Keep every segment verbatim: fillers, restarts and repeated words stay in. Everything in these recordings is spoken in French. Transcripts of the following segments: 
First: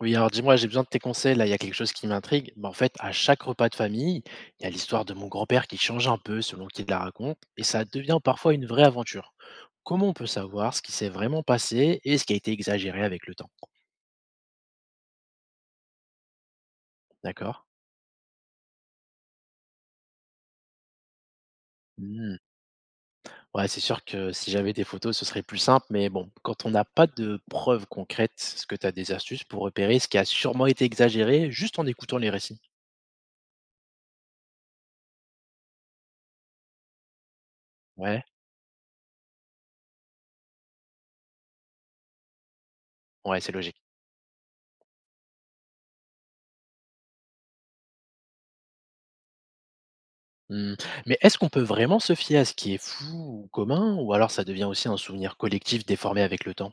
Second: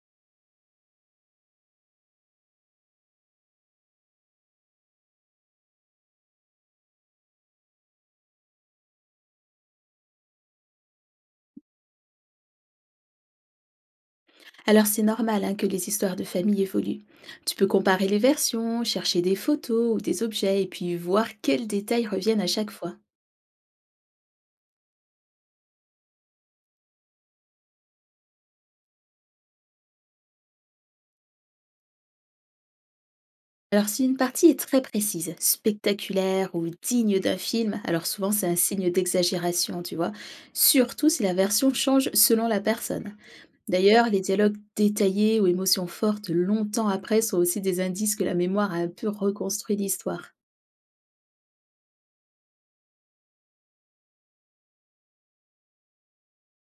Oui, alors dis-moi, j'ai besoin de tes conseils. Là, il y a quelque chose qui m'intrigue. Bah, en fait, à chaque repas de famille, il y a l'histoire de mon grand-père qui change un peu selon qui la raconte, et ça devient parfois une vraie aventure. Comment on peut savoir ce qui s'est vraiment passé et ce qui a été exagéré avec le temps? Alors c'est normal hein, que les histoires de famille évoluent. Tu D'accord? peux comparer les versions, chercher des photos ou des objets et puis voir quels détails Hmm. reviennent à chaque fois. Ouais, c'est sûr que si j'avais des photos, ce serait plus simple, mais bon, quand on n'a pas de preuves concrètes, est-ce que tu as des astuces pour repérer ce qui a sûrement été exagéré juste en écoutant les récits? Alors si une partie est très précise, spectaculaire ou digne d'un film, alors Ouais, souvent c'est un signe d'exagération, tu vois, surtout si la version change selon la personne. ouais, c'est logique. D'ailleurs, les dialogues détaillés ou émotions fortes longtemps après sont aussi des indices que la mémoire a un peu reconstruit l'histoire. Mmh, mais est-ce qu'on peut vraiment se fier à ce qui est flou ou commun ou alors ça devient aussi un souvenir collectif déformé avec le temps?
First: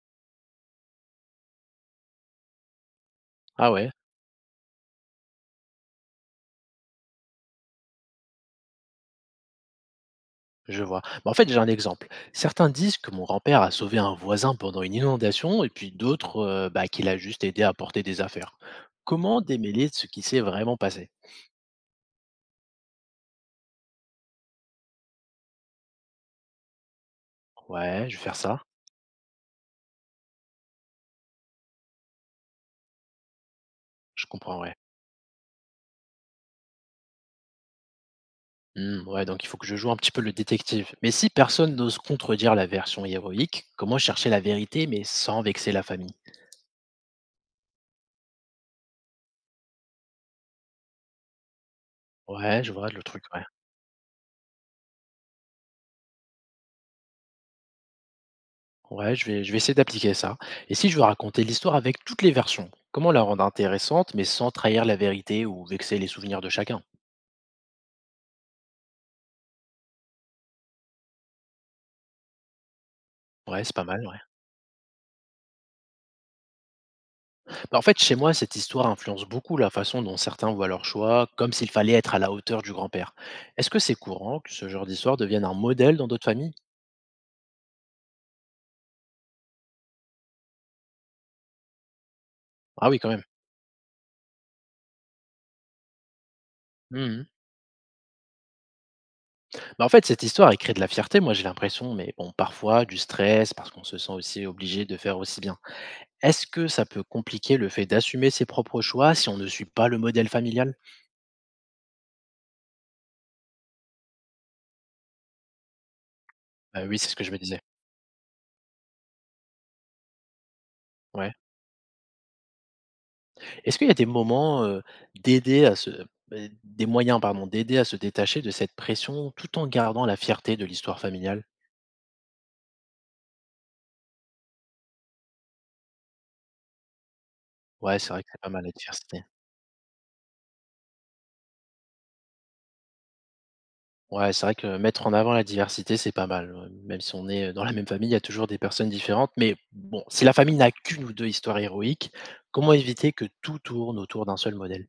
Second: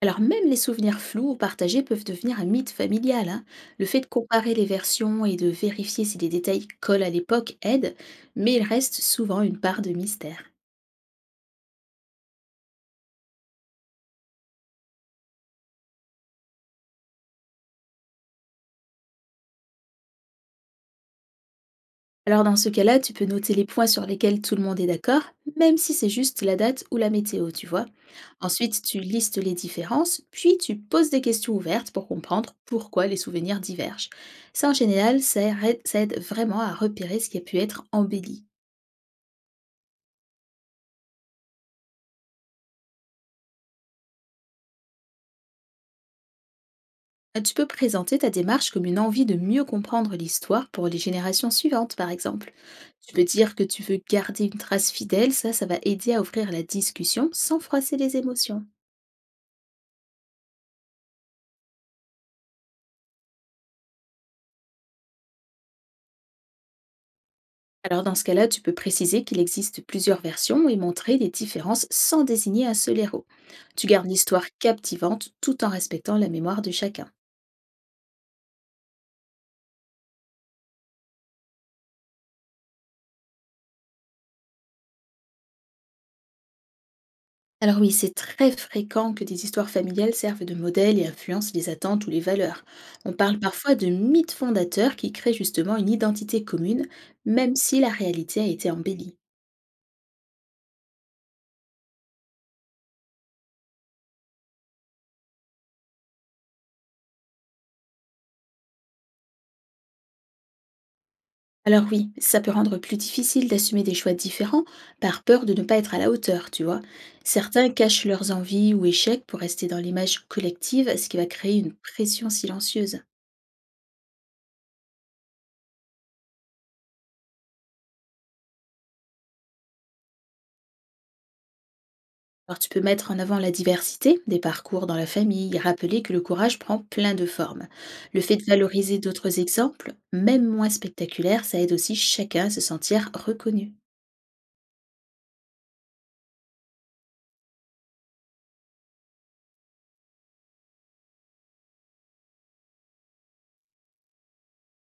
Alors même les souvenirs flous ou partagés peuvent devenir un mythe familial, hein. Ah Le ouais, fait de comparer les versions et de vérifier si les détails collent à l'époque aide, mais il reste souvent une part de mystère. je vois. Bah, en fait, j'ai un exemple. Certains disent que mon grand-père a sauvé un voisin pendant une inondation et puis d'autres euh, bah, qu'il a juste aidé à porter des affaires. Comment démêler ce qui s'est vraiment passé? Alors dans ce cas-là, tu peux noter les points sur lesquels tout le monde est d'accord, même si c'est juste la date ou la météo, tu vois. Ouais, je vais faire ça. Ensuite, tu listes les différences, puis tu poses des questions ouvertes pour comprendre pourquoi les souvenirs divergent. Je comprends, Ça, en ouais. général, ça aide ça aide vraiment à repérer ce qui a pu être embelli. Hmm, ouais, donc il faut que je joue un petit peu le détective. Mais si personne n'ose contredire la version héroïque, comment chercher la vérité mais sans vexer la famille? Ah, tu peux présenter ta démarche comme une envie de mieux comprendre l'histoire pour les générations suivantes, par exemple. Ouais, je vois le Tu truc, peux ouais. dire que tu veux garder une trace fidèle, ça, ça va aider à ouvrir la discussion sans froisser les émotions. Ouais, je vais, je vais essayer d'appliquer ça. Et si je veux raconter l'histoire avec toutes les versions, comment la rendre intéressante, mais sans trahir la vérité ou vexer les souvenirs de chacun? Alors dans ce cas-là, tu peux préciser qu'il existe plusieurs versions et montrer les différences sans désigner un seul héros. Ouais, c'est pas Tu mal, gardes ouais. l'histoire captivante tout en respectant la mémoire de chacun. Bah, en fait, chez moi, cette histoire influence beaucoup la façon dont certains voient leur choix, comme s'il fallait être à la hauteur du grand-père. Est-ce que c'est courant que ce genre d'histoire devienne un modèle dans d'autres familles? Alors oui, c'est très fréquent que des histoires familiales servent de modèle et influencent les attentes ou les valeurs. Ah oui, quand On même. parle parfois de mythes fondateurs qui créent justement une identité commune, Mhm. même si la réalité a été embellie. Bah, en fait, cette histoire, elle crée de la fierté, moi j'ai l'impression, mais bon, parfois du stress, parce qu'on se sent aussi obligé de faire aussi bien. Est-ce que ça peut compliquer le fait d'assumer ses propres choix si on ne suit pas le modèle familial? Alors oui, ça peut rendre plus difficile d'assumer des choix différents par peur de ne pas être à la hauteur, tu vois. Bah, oui, c'est ce que je me disais. Certains cachent leurs envies ou échecs pour rester dans l'image collective, ce qui va Ouais. créer une pression silencieuse. Est-ce qu'il y a des moments, heu, d'aider à se beh, des moyens, pardon, d'aider à se détacher de cette pression tout en gardant la fierté de l'histoire familiale? Alors tu peux mettre en avant la diversité des parcours dans la famille, rappeler que le courage prend plein de formes. Ouais, c'est Le vrai que fait c'est de pas mal la valoriser diversité. d'autres exemples, même moins spectaculaires, ça aide aussi chacun à se sentir reconnu. Ouais, c'est vrai que mettre en avant la diversité, c'est pas mal, ouais. Même si on est, dans la même famille, il y a toujours des personnes différentes. Mais bon, si la famille n'a qu'une ou deux histoires héroïques, comment éviter que tout tourne autour d'un seul modèle?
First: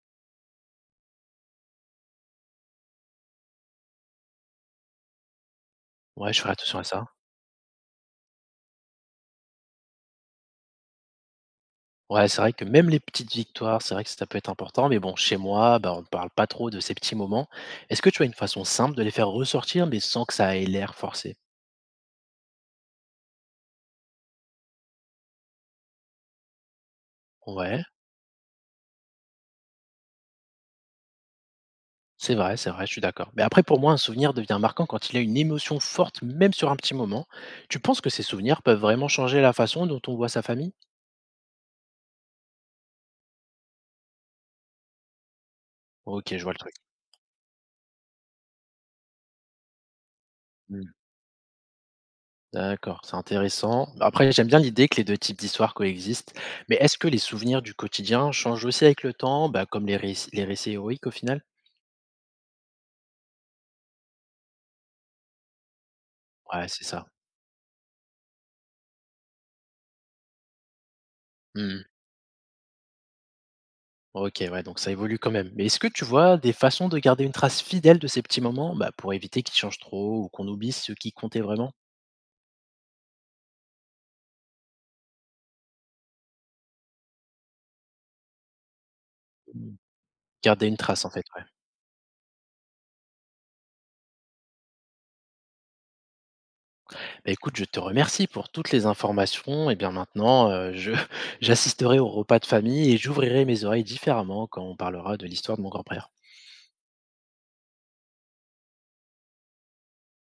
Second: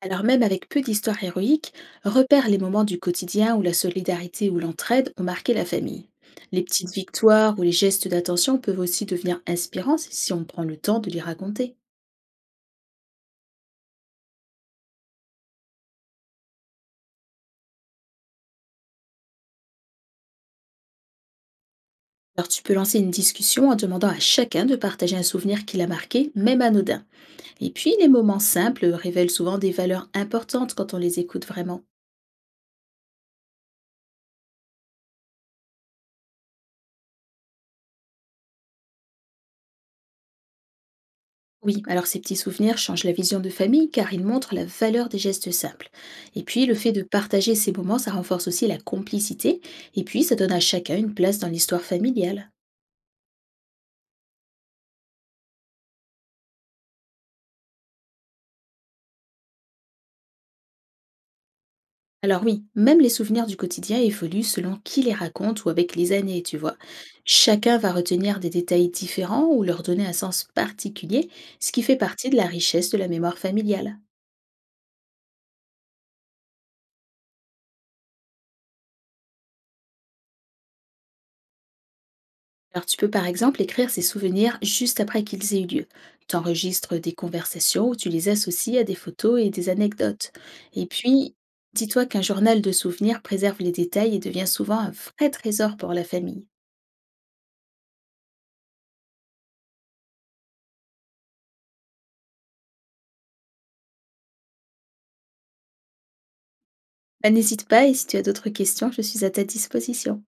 Alors même avec peu d'histoires héroïques, repère les moments du quotidien où la solidarité ou l'entraide ont marqué la famille. Ouais, je ferai Les attention à petites ça. victoires ou les gestes d'attention peuvent aussi devenir inspirants si on prend le temps de les raconter. Ouais, c'est vrai que même les petites victoires, c'est vrai que ça peut être important, mais bon, chez moi, bah, on ne parle pas trop de ces petits moments. Est-ce que tu as une façon simple de les faire ressortir, mais sans que ça ait l'air forcé? Alors tu peux lancer une discussion en demandant à chacun de partager un souvenir qui l'a marqué, même anodin. Et Ouais, puis, les moments simples révèlent souvent des valeurs importantes quand on les écoute vraiment. c'est vrai, c'est vrai, je suis d'accord. Mais après, pour moi, un souvenir devient marquant quand il a une émotion forte, même sur un petit moment. Tu penses que ces souvenirs peuvent vraiment changer la façon dont on voit sa famille? Oui, alors ces petits souvenirs changent la vision de famille car ils montrent la valeur des gestes simples. OK, Et je vois le puis, le truc. fait de partager ces moments, ça renforce aussi la complicité et puis ça donne à Hmm, chacun une place dans l'histoire familiale. d'accord, c'est intéressant. Après, j'aime bien l'idée que les deux types d'histoires coexistent, mais est-ce que les souvenirs du quotidien changent aussi avec le temps, bah, comme les réc- les récits héroïques au final? Alors oui, même les souvenirs du quotidien évoluent selon qui les raconte ou avec les années, tu Ouais, vois. c'est ça. Chacun va retenir des détails différents ou leur donner un sens particulier, ce qui Mmh. fait partie de la richesse de la mémoire familiale. OK, ouais, donc ça évolue quand même. Mais est-ce que tu vois des façons de garder une trace fidèle de ces petits moments, bah, pour éviter qu'ils changent trop ou qu'on oublie ce qui comptait vraiment? Alors tu peux par exemple écrire ces souvenirs juste après qu'ils aient eu lieu. T'enregistres des conversations ou tu les associes à des photos et des Mmh, anecdotes. garder une Et trace, en fait, puis, ouais. dis-toi qu'un journal de souvenirs préserve les détails et devient souvent un vrai trésor pour la famille. Bah, écoute, je te remercie pour toutes les informations et bien maintenant, heu, je j'assisterai au repas de famille et j'ouvrirai mes oreilles différemment quand on parlera de l'histoire de mon grand-père. Bah, n'hésite pas et si tu as d'autres questions, je suis à ta disposition.